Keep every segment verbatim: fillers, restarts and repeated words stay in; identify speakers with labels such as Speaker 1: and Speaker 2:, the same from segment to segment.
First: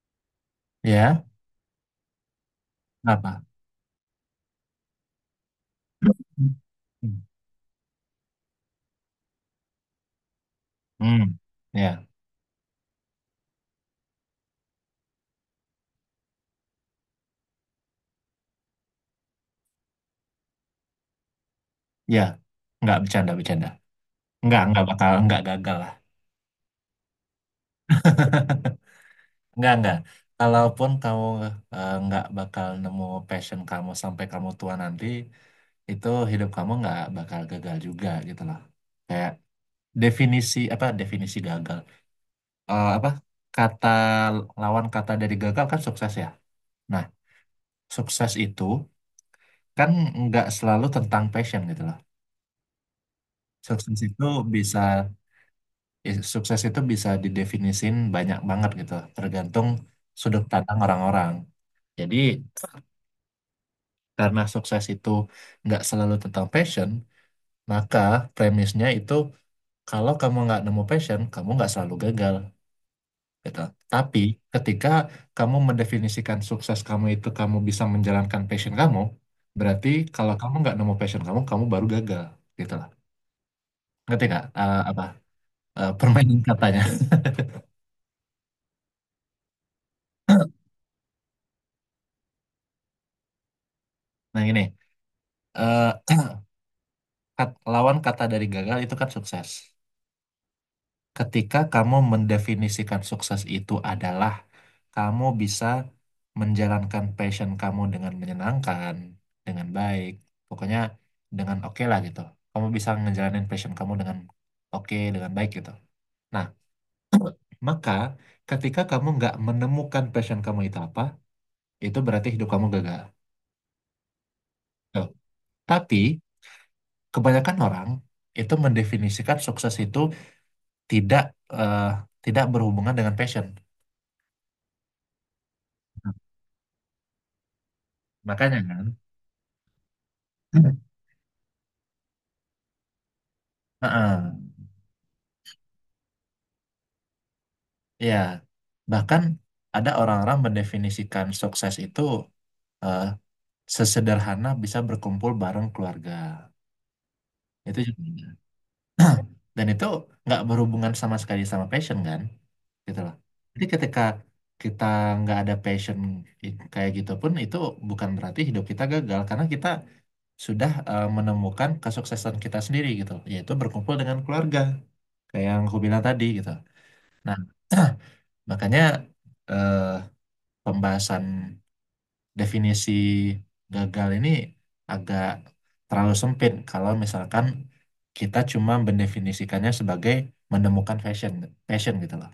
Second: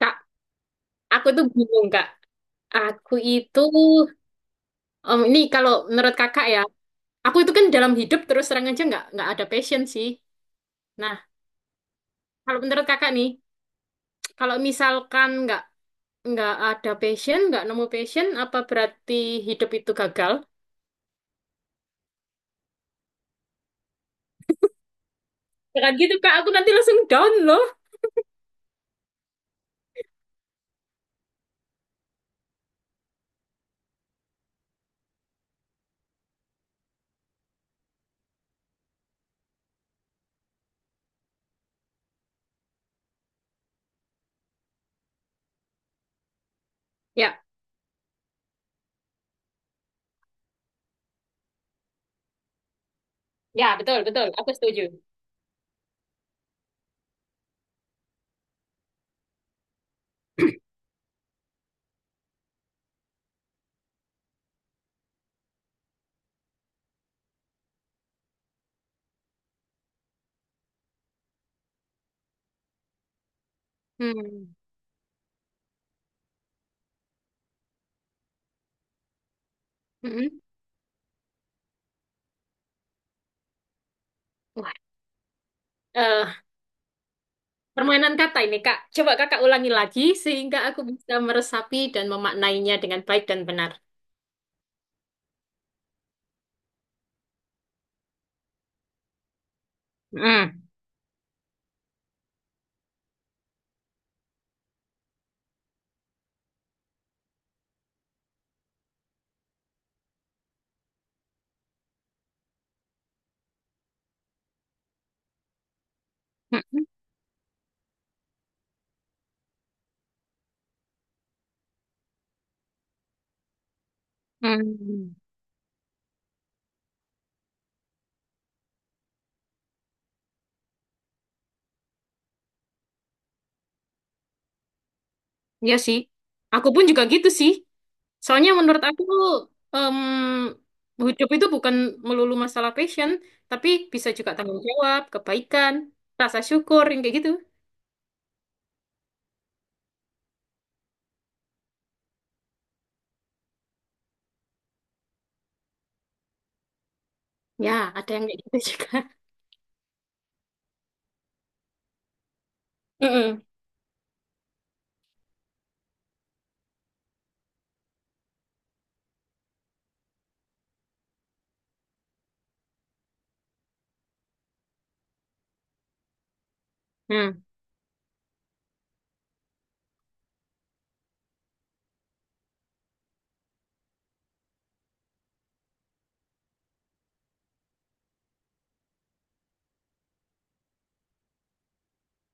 Speaker 1: Kak,
Speaker 2: Ya,
Speaker 1: aku tuh bingung, Kak. Aku
Speaker 2: apa?
Speaker 1: itu, em, ini kalau menurut kakak ya,
Speaker 2: Hmm,
Speaker 1: aku itu kan dalam hidup terus terang aja nggak nggak ada passion sih. Nah,
Speaker 2: Hmm. ya,
Speaker 1: kalau menurut kakak nih, kalau misalkan nggak nggak ada passion, nggak nemu passion, apa berarti hidup itu gagal?
Speaker 2: ya, nggak bercanda, bercanda. Nggak, nggak bakal, nggak gagal lah.
Speaker 1: Jangan gitu, Kak. Aku nanti langsung down loh.
Speaker 2: Nggak, nggak. Kalaupun kamu eh, nggak bakal nemu passion kamu sampai kamu tua nanti, itu hidup kamu nggak bakal gagal juga gitu loh. Kayak definisi apa? Definisi gagal. Eh, apa? Kata Lawan kata dari gagal kan sukses ya. Nah,
Speaker 1: Ya,
Speaker 2: sukses itu kan nggak selalu tentang passion gitu loh.
Speaker 1: ya
Speaker 2: Sukses
Speaker 1: betul
Speaker 2: itu
Speaker 1: betul. Aku
Speaker 2: bisa
Speaker 1: setuju.
Speaker 2: Ya, sukses itu bisa didefinisin banyak banget gitu, tergantung sudut pandang orang-orang. Jadi, karena sukses itu nggak selalu tentang passion, maka premisnya itu kalau kamu nggak nemu passion, kamu nggak selalu gagal gitu. Tapi
Speaker 1: Hmm.
Speaker 2: ketika kamu mendefinisikan sukses kamu itu kamu bisa menjalankan passion kamu, berarti kalau
Speaker 1: Mm-mm.
Speaker 2: kamu nggak nemu passion, kamu, kamu baru gagal gitu lah. Ngerti nggak?
Speaker 1: Wah,
Speaker 2: Eh, apa eh, permainan
Speaker 1: eh,
Speaker 2: katanya?
Speaker 1: permainan kata ini, Kak. Coba kakak ulangi lagi sehingga aku bisa meresapi dan memaknainya dengan baik dan benar.
Speaker 2: Nah, gini. eh, Kat- lawan kata dari gagal itu kan sukses.
Speaker 1: Mm.
Speaker 2: Ketika kamu mendefinisikan sukses itu adalah kamu bisa menjalankan passion kamu dengan menyenangkan, dengan baik, pokoknya dengan oke lah gitu. Kamu bisa ngejalanin passion kamu dengan oke, dengan baik gitu. Nah, maka ketika kamu nggak menemukan passion kamu itu apa, itu berarti hidup kamu gagal. Tuh.
Speaker 1: Hmm,
Speaker 2: Tapi kebanyakan orang itu mendefinisikan sukses itu tidak eh, tidak berhubungan dengan passion.
Speaker 1: iya sih. Aku pun juga gitu sih. Soalnya
Speaker 2: Makanya
Speaker 1: menurut
Speaker 2: kan,
Speaker 1: aku em, hidup itu bukan melulu masalah passion, tapi bisa juga
Speaker 2: Heeh.
Speaker 1: tanggung jawab, kebaikan, rasa syukur yang kayak gitu.
Speaker 2: Ya, bahkan ada orang-orang mendefinisikan sukses itu eh, sesederhana bisa berkumpul bareng keluarga.
Speaker 1: Ya,
Speaker 2: Itu juga
Speaker 1: ada
Speaker 2: ada.
Speaker 1: yang kayak gitu juga.
Speaker 2: Dan itu nggak berhubungan sama sekali sama passion kan, gitu loh.
Speaker 1: Mm-mm.
Speaker 2: Jadi ketika kita nggak ada passion i- kayak gitu pun itu bukan berarti hidup kita gagal karena kita sudah eh, menemukan kesuksesan kita sendiri gitu, yaitu berkumpul dengan keluarga, kayak yang aku bilang tadi gitu. Nah,
Speaker 1: Hmm,
Speaker 2: makanya eh, pembahasan definisi gagal ini agak terlalu sempit kalau misalkan kita cuma mendefinisikannya sebagai menemukan fashion, passion gitu loh.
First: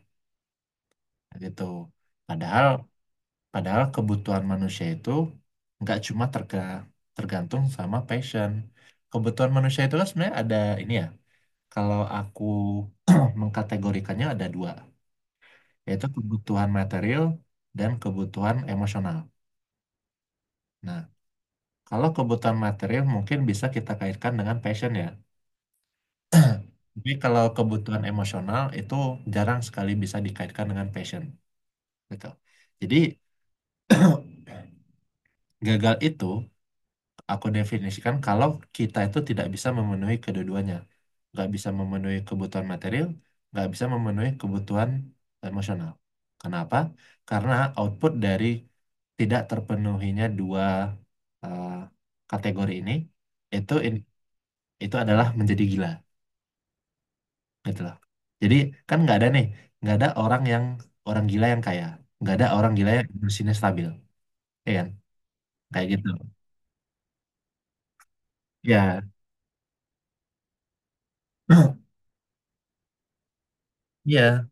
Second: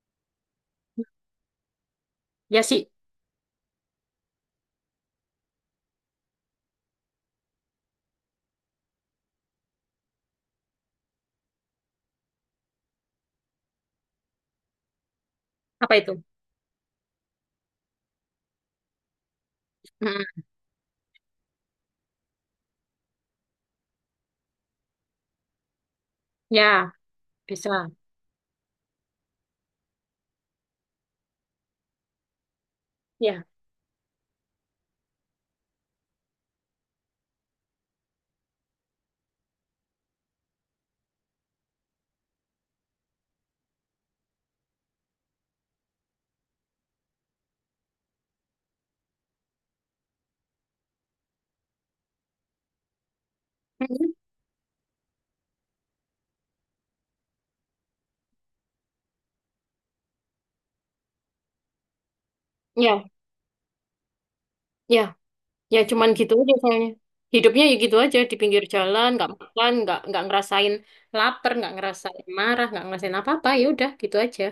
Speaker 2: Gitu.
Speaker 1: ya
Speaker 2: Padahal
Speaker 1: sih.
Speaker 2: Padahal kebutuhan manusia itu nggak cuma terga- tergantung sama passion. Kebutuhan manusia itu kan sebenarnya ada ini ya. Kalau aku mengkategorikannya ada dua,
Speaker 1: Apa
Speaker 2: yaitu
Speaker 1: itu?
Speaker 2: kebutuhan material dan kebutuhan emosional.
Speaker 1: Mm-mm.
Speaker 2: Nah, kalau kebutuhan material mungkin bisa kita kaitkan dengan passion ya.
Speaker 1: Ya,
Speaker 2: Tapi kalau
Speaker 1: bisa.
Speaker 2: kebutuhan emosional itu jarang sekali bisa dikaitkan dengan passion, gitu. Jadi
Speaker 1: Ya.
Speaker 2: gagal itu aku definisikan kalau kita itu tidak bisa memenuhi kedua-duanya. Nggak bisa memenuhi kebutuhan material, nggak bisa memenuhi kebutuhan emosional. Kenapa? Karena output dari tidak terpenuhinya dua eh, kategori ini itu in-
Speaker 1: Mm-mm.
Speaker 2: itu adalah menjadi gila, gitu loh. Jadi kan nggak ada nih, nggak ada orang yang orang gila yang kaya, nggak ada orang gila
Speaker 1: Ya,
Speaker 2: yang emosinya stabil, ya kan?
Speaker 1: ya, ya.
Speaker 2: Kayak gitu.
Speaker 1: Cuman gitu aja soalnya. Hidupnya ya gitu aja di pinggir
Speaker 2: Ya,
Speaker 1: jalan, nggak makan, nggak nggak ngerasain lapar, nggak ngerasain marah, nggak ngerasain apa-apa. Ya udah, gitu
Speaker 2: iya,
Speaker 1: aja.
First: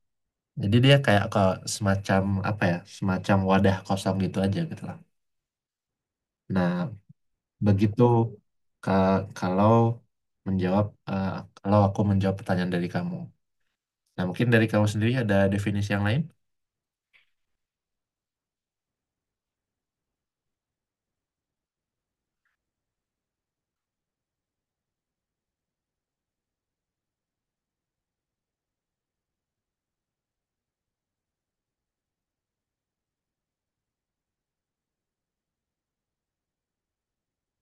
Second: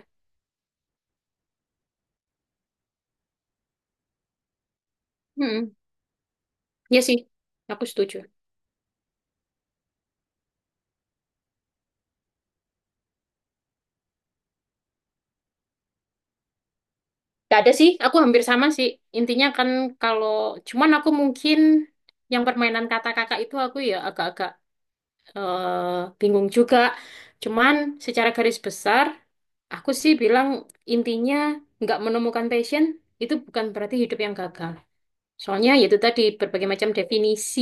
Speaker 2: jadi dia kayak ke semacam apa ya, semacam wadah kosong gitu aja gitu lah.
Speaker 1: Mm-mm.
Speaker 2: Nah,
Speaker 1: Iya sih, aku
Speaker 2: begitu
Speaker 1: setuju.
Speaker 2: ka- kalau menjawab eh, kalau aku menjawab pertanyaan dari kamu. Nah, mungkin dari kamu sendiri ada definisi yang lain?
Speaker 1: Gak ada sih, aku hampir sama sih. Intinya kan kalau, cuman aku mungkin yang permainan kata kakak itu aku ya agak-agak eh, bingung juga. Cuman secara garis besar, aku sih bilang intinya nggak menemukan passion itu bukan berarti hidup yang gagal. Soalnya yaitu tadi berbagai macam definisi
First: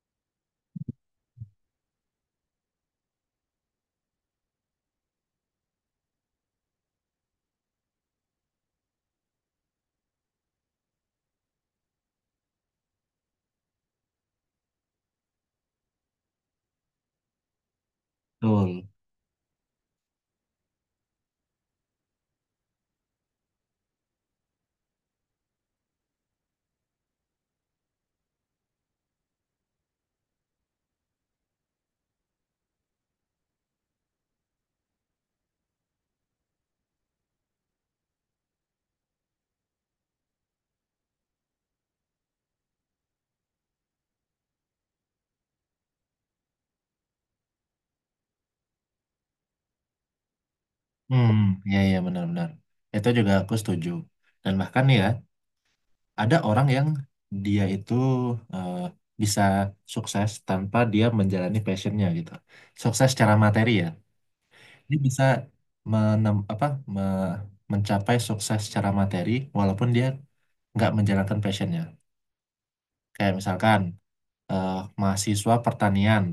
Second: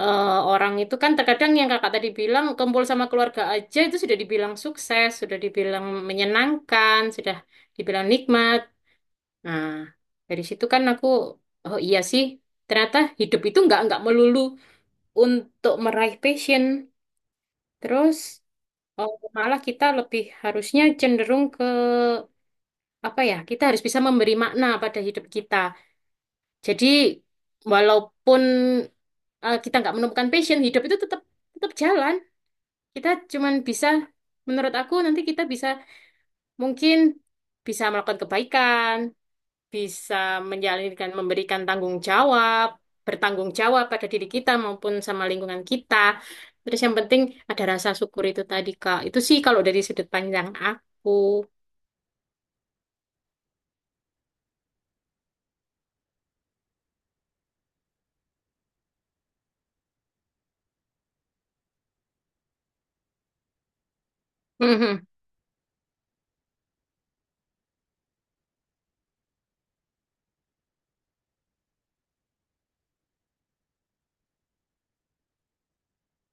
Speaker 1: eh, orang itu kan terkadang yang kakak tadi bilang kumpul sama keluarga aja itu sudah dibilang sukses, sudah dibilang menyenangkan, sudah dibilang nikmat. Nah, dari situ kan aku, oh iya sih, ternyata hidup itu nggak nggak melulu untuk meraih passion. Terus
Speaker 2: Betul.
Speaker 1: oh, malah kita lebih harusnya cenderung ke apa ya? Kita harus bisa memberi makna pada hidup kita. Jadi walaupun eh, kita nggak menemukan passion, hidup itu tetap tetap jalan. Kita cuman bisa, menurut aku nanti kita bisa mungkin bisa melakukan kebaikan, bisa menjalankan, memberikan tanggung jawab, bertanggung jawab pada diri kita maupun sama lingkungan kita. Terus yang penting ada rasa syukur itu tadi, Kak. Itu sih kalau dari sudut pandang aku.
Speaker 2: Hmm, ya, ya benar-benar. Itu juga aku setuju. Dan bahkan ya, ada orang yang dia itu eh, bisa sukses tanpa dia menjalani passionnya gitu. Sukses secara materi ya. Dia
Speaker 1: Mhm,
Speaker 2: bisa menem, apa me- mencapai sukses secara materi walaupun dia nggak menjalankan passionnya, kayak misalkan eh, mahasiswa pertanian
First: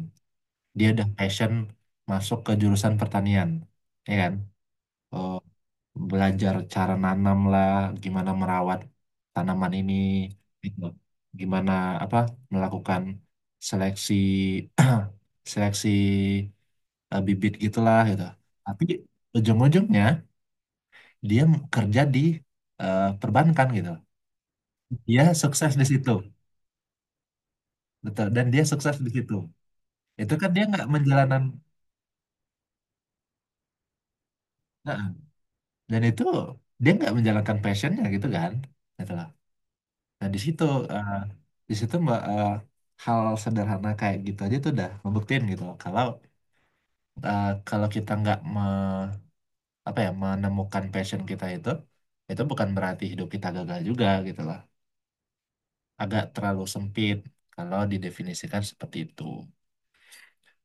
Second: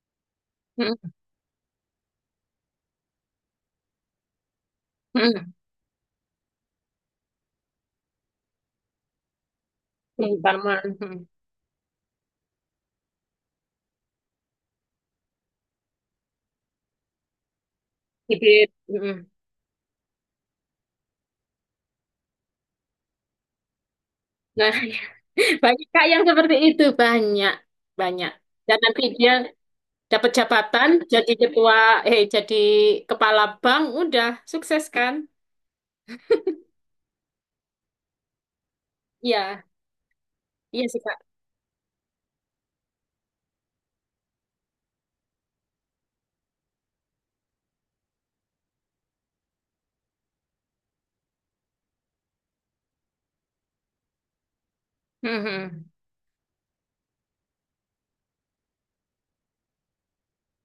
Speaker 2: dia udah
Speaker 1: mhm,
Speaker 2: passion masuk ke jurusan pertanian ya kan. Eh,
Speaker 1: mhm.
Speaker 2: belajar cara nanam lah, gimana merawat tanaman ini
Speaker 1: Yang
Speaker 2: gitu.
Speaker 1: mhm.
Speaker 2: Gimana apa melakukan seleksi seleksi eh, bibit gitulah gitu,
Speaker 1: Bibit,
Speaker 2: tapi
Speaker 1: mhm.
Speaker 2: ujung-ujungnya dia kerja di eh, perbankan gitu.
Speaker 1: Nah,
Speaker 2: Dia sukses di
Speaker 1: banyak Kak
Speaker 2: situ,
Speaker 1: yang seperti itu, banyak,
Speaker 2: betul.
Speaker 1: banyak.
Speaker 2: Dan dia
Speaker 1: Dan
Speaker 2: sukses
Speaker 1: nanti
Speaker 2: di situ.
Speaker 1: dia dapat
Speaker 2: Itu kan dia nggak
Speaker 1: jabatan, jadi
Speaker 2: menjalankan,
Speaker 1: ketua, eh jadi kepala bank, udah sukses
Speaker 2: Nah,
Speaker 1: kan?
Speaker 2: dan itu dia nggak menjalankan passionnya gitu kan, gitu loh.
Speaker 1: Iya,
Speaker 2: Nah di situ,
Speaker 1: iya sih
Speaker 2: eh,
Speaker 1: Kak.
Speaker 2: di situ mbak, eh, hal sederhana kayak gitu aja tuh udah ngebuktiin gitu loh. Kalau eh, kalau kita nggak me, apa ya menemukan passion kita itu, itu bukan berarti hidup kita gagal juga gitu loh.
Speaker 1: Mhm.
Speaker 2: Agak terlalu sempit kalau didefinisikan seperti itu.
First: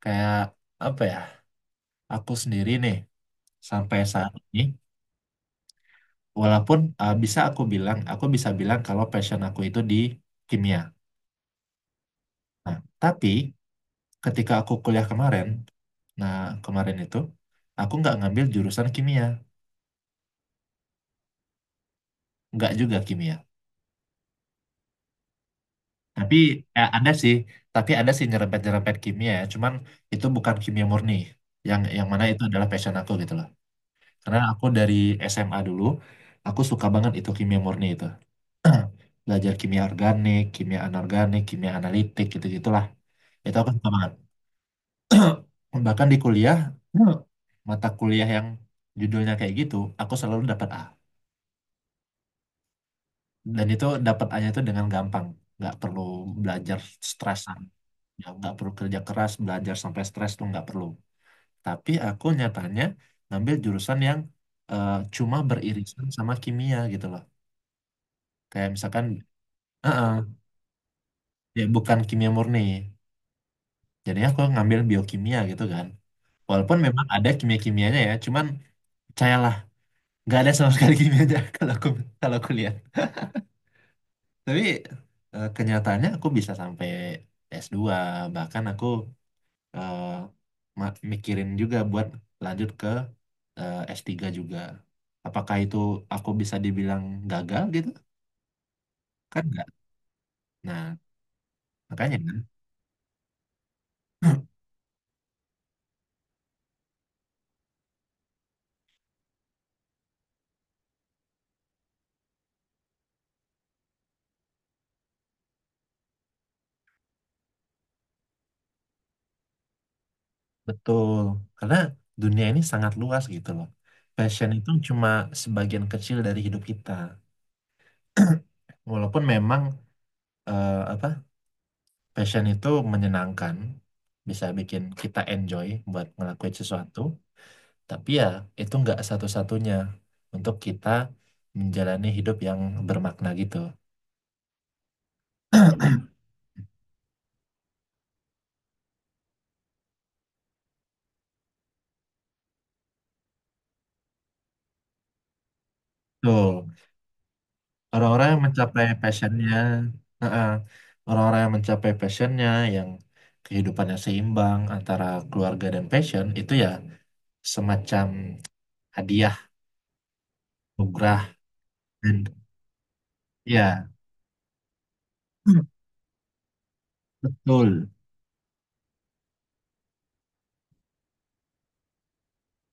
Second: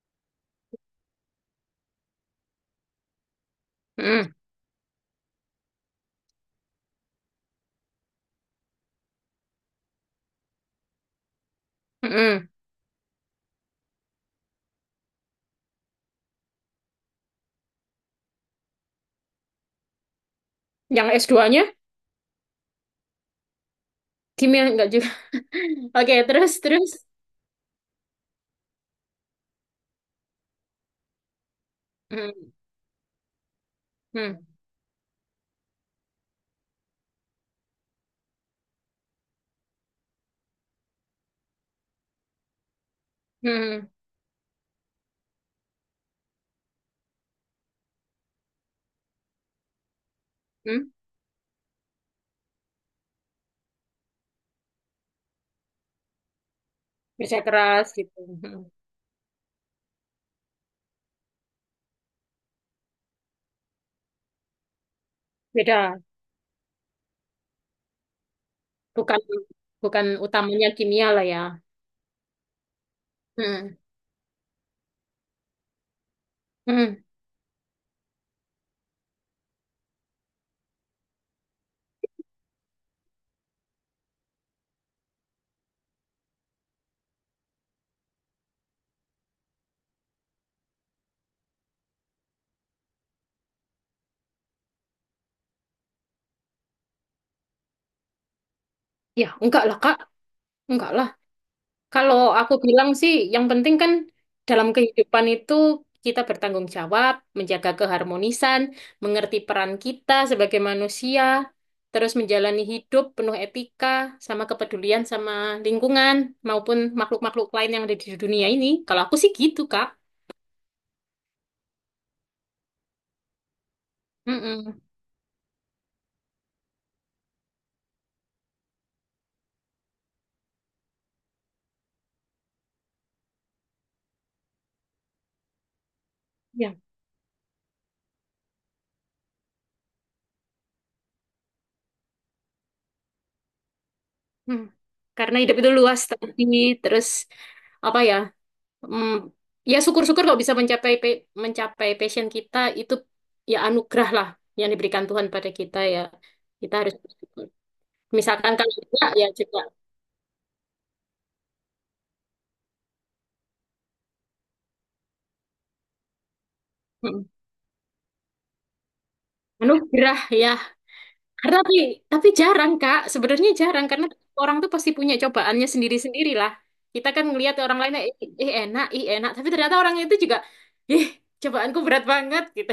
Speaker 2: Kayak apa ya, aku sendiri nih sampai saat
Speaker 1: Mhm.
Speaker 2: ini walaupun uh, bisa aku bilang, aku bisa bilang kalau passion aku itu di kimia.
Speaker 1: Mhm.
Speaker 2: Nah tapi ketika aku kuliah kemarin, nah kemarin itu aku nggak ngambil jurusan kimia,
Speaker 1: Yang S dua nya
Speaker 2: nggak juga kimia,
Speaker 1: kimia enggak juga. Oke,
Speaker 2: tapi
Speaker 1: terus
Speaker 2: eh,
Speaker 1: terus.
Speaker 2: ada sih tapi ada sih nyerempet-nyerempet kimia, ya cuman itu bukan kimia murni, yang yang mana itu
Speaker 1: Mhm.
Speaker 2: adalah passion aku gitu loh. Karena
Speaker 1: Mhm.
Speaker 2: aku dari S M A dulu aku suka banget itu kimia murni itu. Belajar kimia organik, kimia anorganik, kimia analitik gitu-gitulah. Itu aku
Speaker 1: Mhm.
Speaker 2: suka banget. Bahkan di kuliah, mata kuliah yang judulnya kayak gitu, aku selalu dapat A.
Speaker 1: Mhm.
Speaker 2: Dan itu dapat A-nya itu dengan gampang. Nggak perlu belajar
Speaker 1: Kerja
Speaker 2: stresan.
Speaker 1: keras gitu.
Speaker 2: Ya, nggak
Speaker 1: Mhm.
Speaker 2: perlu kerja keras, belajar sampai stres tuh nggak perlu. Tapi aku nyatanya ngambil jurusan yang eh, cuma
Speaker 1: Beda,
Speaker 2: beririsan sama kimia gitu loh. Kayak misalkan,
Speaker 1: bukan
Speaker 2: eh,
Speaker 1: bukan
Speaker 2: eh,
Speaker 1: utamanya kimia lah ya.
Speaker 2: ya bukan kimia murni.
Speaker 1: Mhm.
Speaker 2: Jadi aku ngambil biokimia gitu kan. Walaupun
Speaker 1: Mhm.
Speaker 2: memang ada kimia-kimianya ya, cuman percayalah, nggak ada sama sekali kimianya kalau aku kalau aku lihat. Tapi eh, kenyataannya aku bisa sampai S dua, bahkan aku eh, ma- mikirin juga buat lanjut ke eh, S tiga juga. Apakah itu aku bisa dibilang gagal gitu?
Speaker 1: Ya,
Speaker 2: Kan
Speaker 1: enggak
Speaker 2: nggak.
Speaker 1: lah Kak.
Speaker 2: Nah,
Speaker 1: Enggak lah.
Speaker 2: makanya
Speaker 1: Kalau
Speaker 2: kan.
Speaker 1: aku bilang sih, yang penting kan dalam kehidupan itu kita bertanggung jawab, menjaga keharmonisan, mengerti peran kita sebagai manusia, terus menjalani hidup penuh etika, sama kepedulian sama lingkungan maupun makhluk-makhluk lain yang ada di dunia ini. Kalau aku sih gitu, Kak.
Speaker 2: Betul, karena dunia ini sangat luas gitu loh. Passion itu
Speaker 1: Mm-mm.
Speaker 2: cuma sebagian kecil dari hidup kita. Walaupun memang eh, apa passion itu menyenangkan, bisa bikin kita enjoy buat ngelakuin
Speaker 1: Ya.
Speaker 2: sesuatu, tapi ya itu nggak satu-satunya untuk kita menjalani hidup yang bermakna gitu.
Speaker 1: Hmm. Karena hidup itu luas tadi, terus apa ya? Hmm, ya syukur-syukur kalau bisa mencapai pe- mencapai passion kita itu ya anugerah lah yang diberikan Tuhan pada kita ya. Kita
Speaker 2: Betul.
Speaker 1: harus bersyukur.
Speaker 2: Orang-orang yang
Speaker 1: Misalkan kalau
Speaker 2: mencapai
Speaker 1: enggak ya
Speaker 2: passionnya,
Speaker 1: juga
Speaker 2: eh, orang-orang yang mencapai passionnya, yang kehidupannya seimbang antara keluarga dan passion itu ya
Speaker 1: mm,
Speaker 2: semacam hadiah,
Speaker 1: anugerah ya.
Speaker 2: nugrah,
Speaker 1: Karena tapi
Speaker 2: dan
Speaker 1: tapi jarang Kak, sebenarnya jarang
Speaker 2: ya
Speaker 1: karena orang tuh pasti punya cobaannya sendiri-sendiri lah. Kita kan ngelihat orang
Speaker 2: betul,
Speaker 1: lain eh, eh, enak, ih enak, tapi ternyata orang itu juga ih cobaanku berat banget gitu.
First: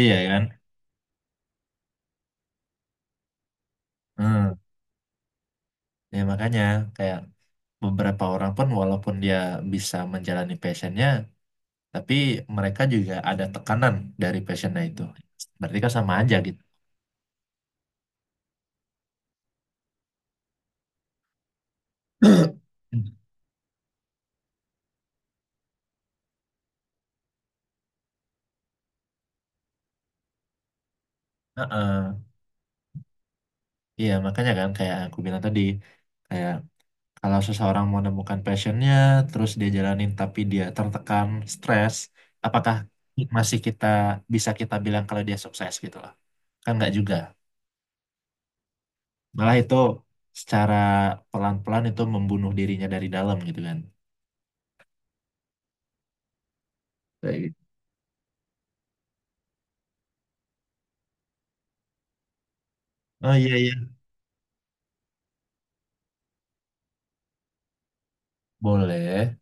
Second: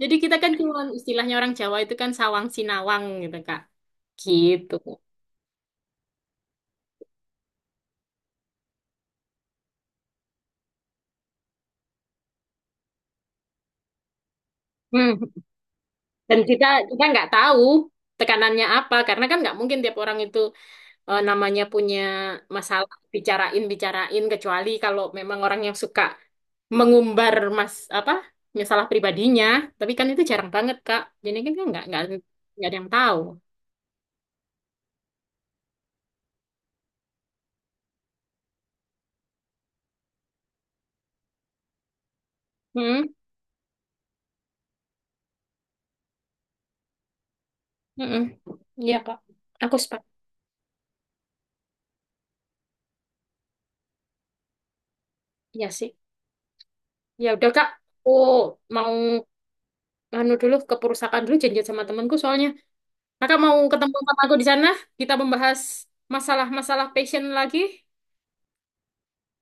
Speaker 1: Jadi kita
Speaker 2: kan?
Speaker 1: kan cuma istilahnya orang Jawa itu kan sawang sinawang gitu Kak. Gitu.
Speaker 2: Ya makanya kayak beberapa orang pun walaupun dia bisa menjalani passionnya, tapi mereka juga ada tekanan dari passionnya itu.
Speaker 1: Hmm.
Speaker 2: Berarti kan sama aja
Speaker 1: Dan
Speaker 2: gitu.
Speaker 1: kita kita nggak tahu tekanannya apa karena kan nggak mungkin tiap orang itu eh, namanya punya masalah
Speaker 2: Hmm.
Speaker 1: bicarain bicarain kecuali kalau memang orang yang suka mengumbar mas apa masalah pribadinya. Tapi kan itu jarang banget Kak. Jadi kan kan nggak nggak
Speaker 2: Heeh.
Speaker 1: nggak ada yang tahu.
Speaker 2: Iya makanya kan kayak aku bilang tadi, kayak kalau seseorang mau menemukan passionnya, terus dia jalanin tapi dia tertekan, stres, apakah
Speaker 1: Hmm,
Speaker 2: masih kita bisa kita bilang kalau dia sukses gitu loh? Kan nggak juga.
Speaker 1: hmm, iya Kak.
Speaker 2: Malah itu
Speaker 1: Aku sepak
Speaker 2: secara pelan-pelan itu membunuh dirinya dari dalam gitu kan.
Speaker 1: Iya sih. Ya udah Kak. Oh mau anu dulu ke perusahaan dulu janjian sama temanku soalnya.
Speaker 2: Oh
Speaker 1: Kakak
Speaker 2: iya
Speaker 1: mau
Speaker 2: iya,
Speaker 1: ketemu sama aku di sana? Kita membahas masalah-masalah passion lagi.
Speaker 2: boleh.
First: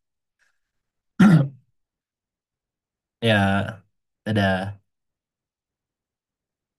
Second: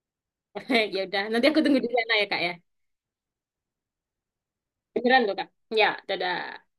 Speaker 1: Ya udah, nanti aku tunggu di sana ya, Kak ya.
Speaker 2: Ya, ada.
Speaker 1: Beneran loh, Kak. Ya, dadah.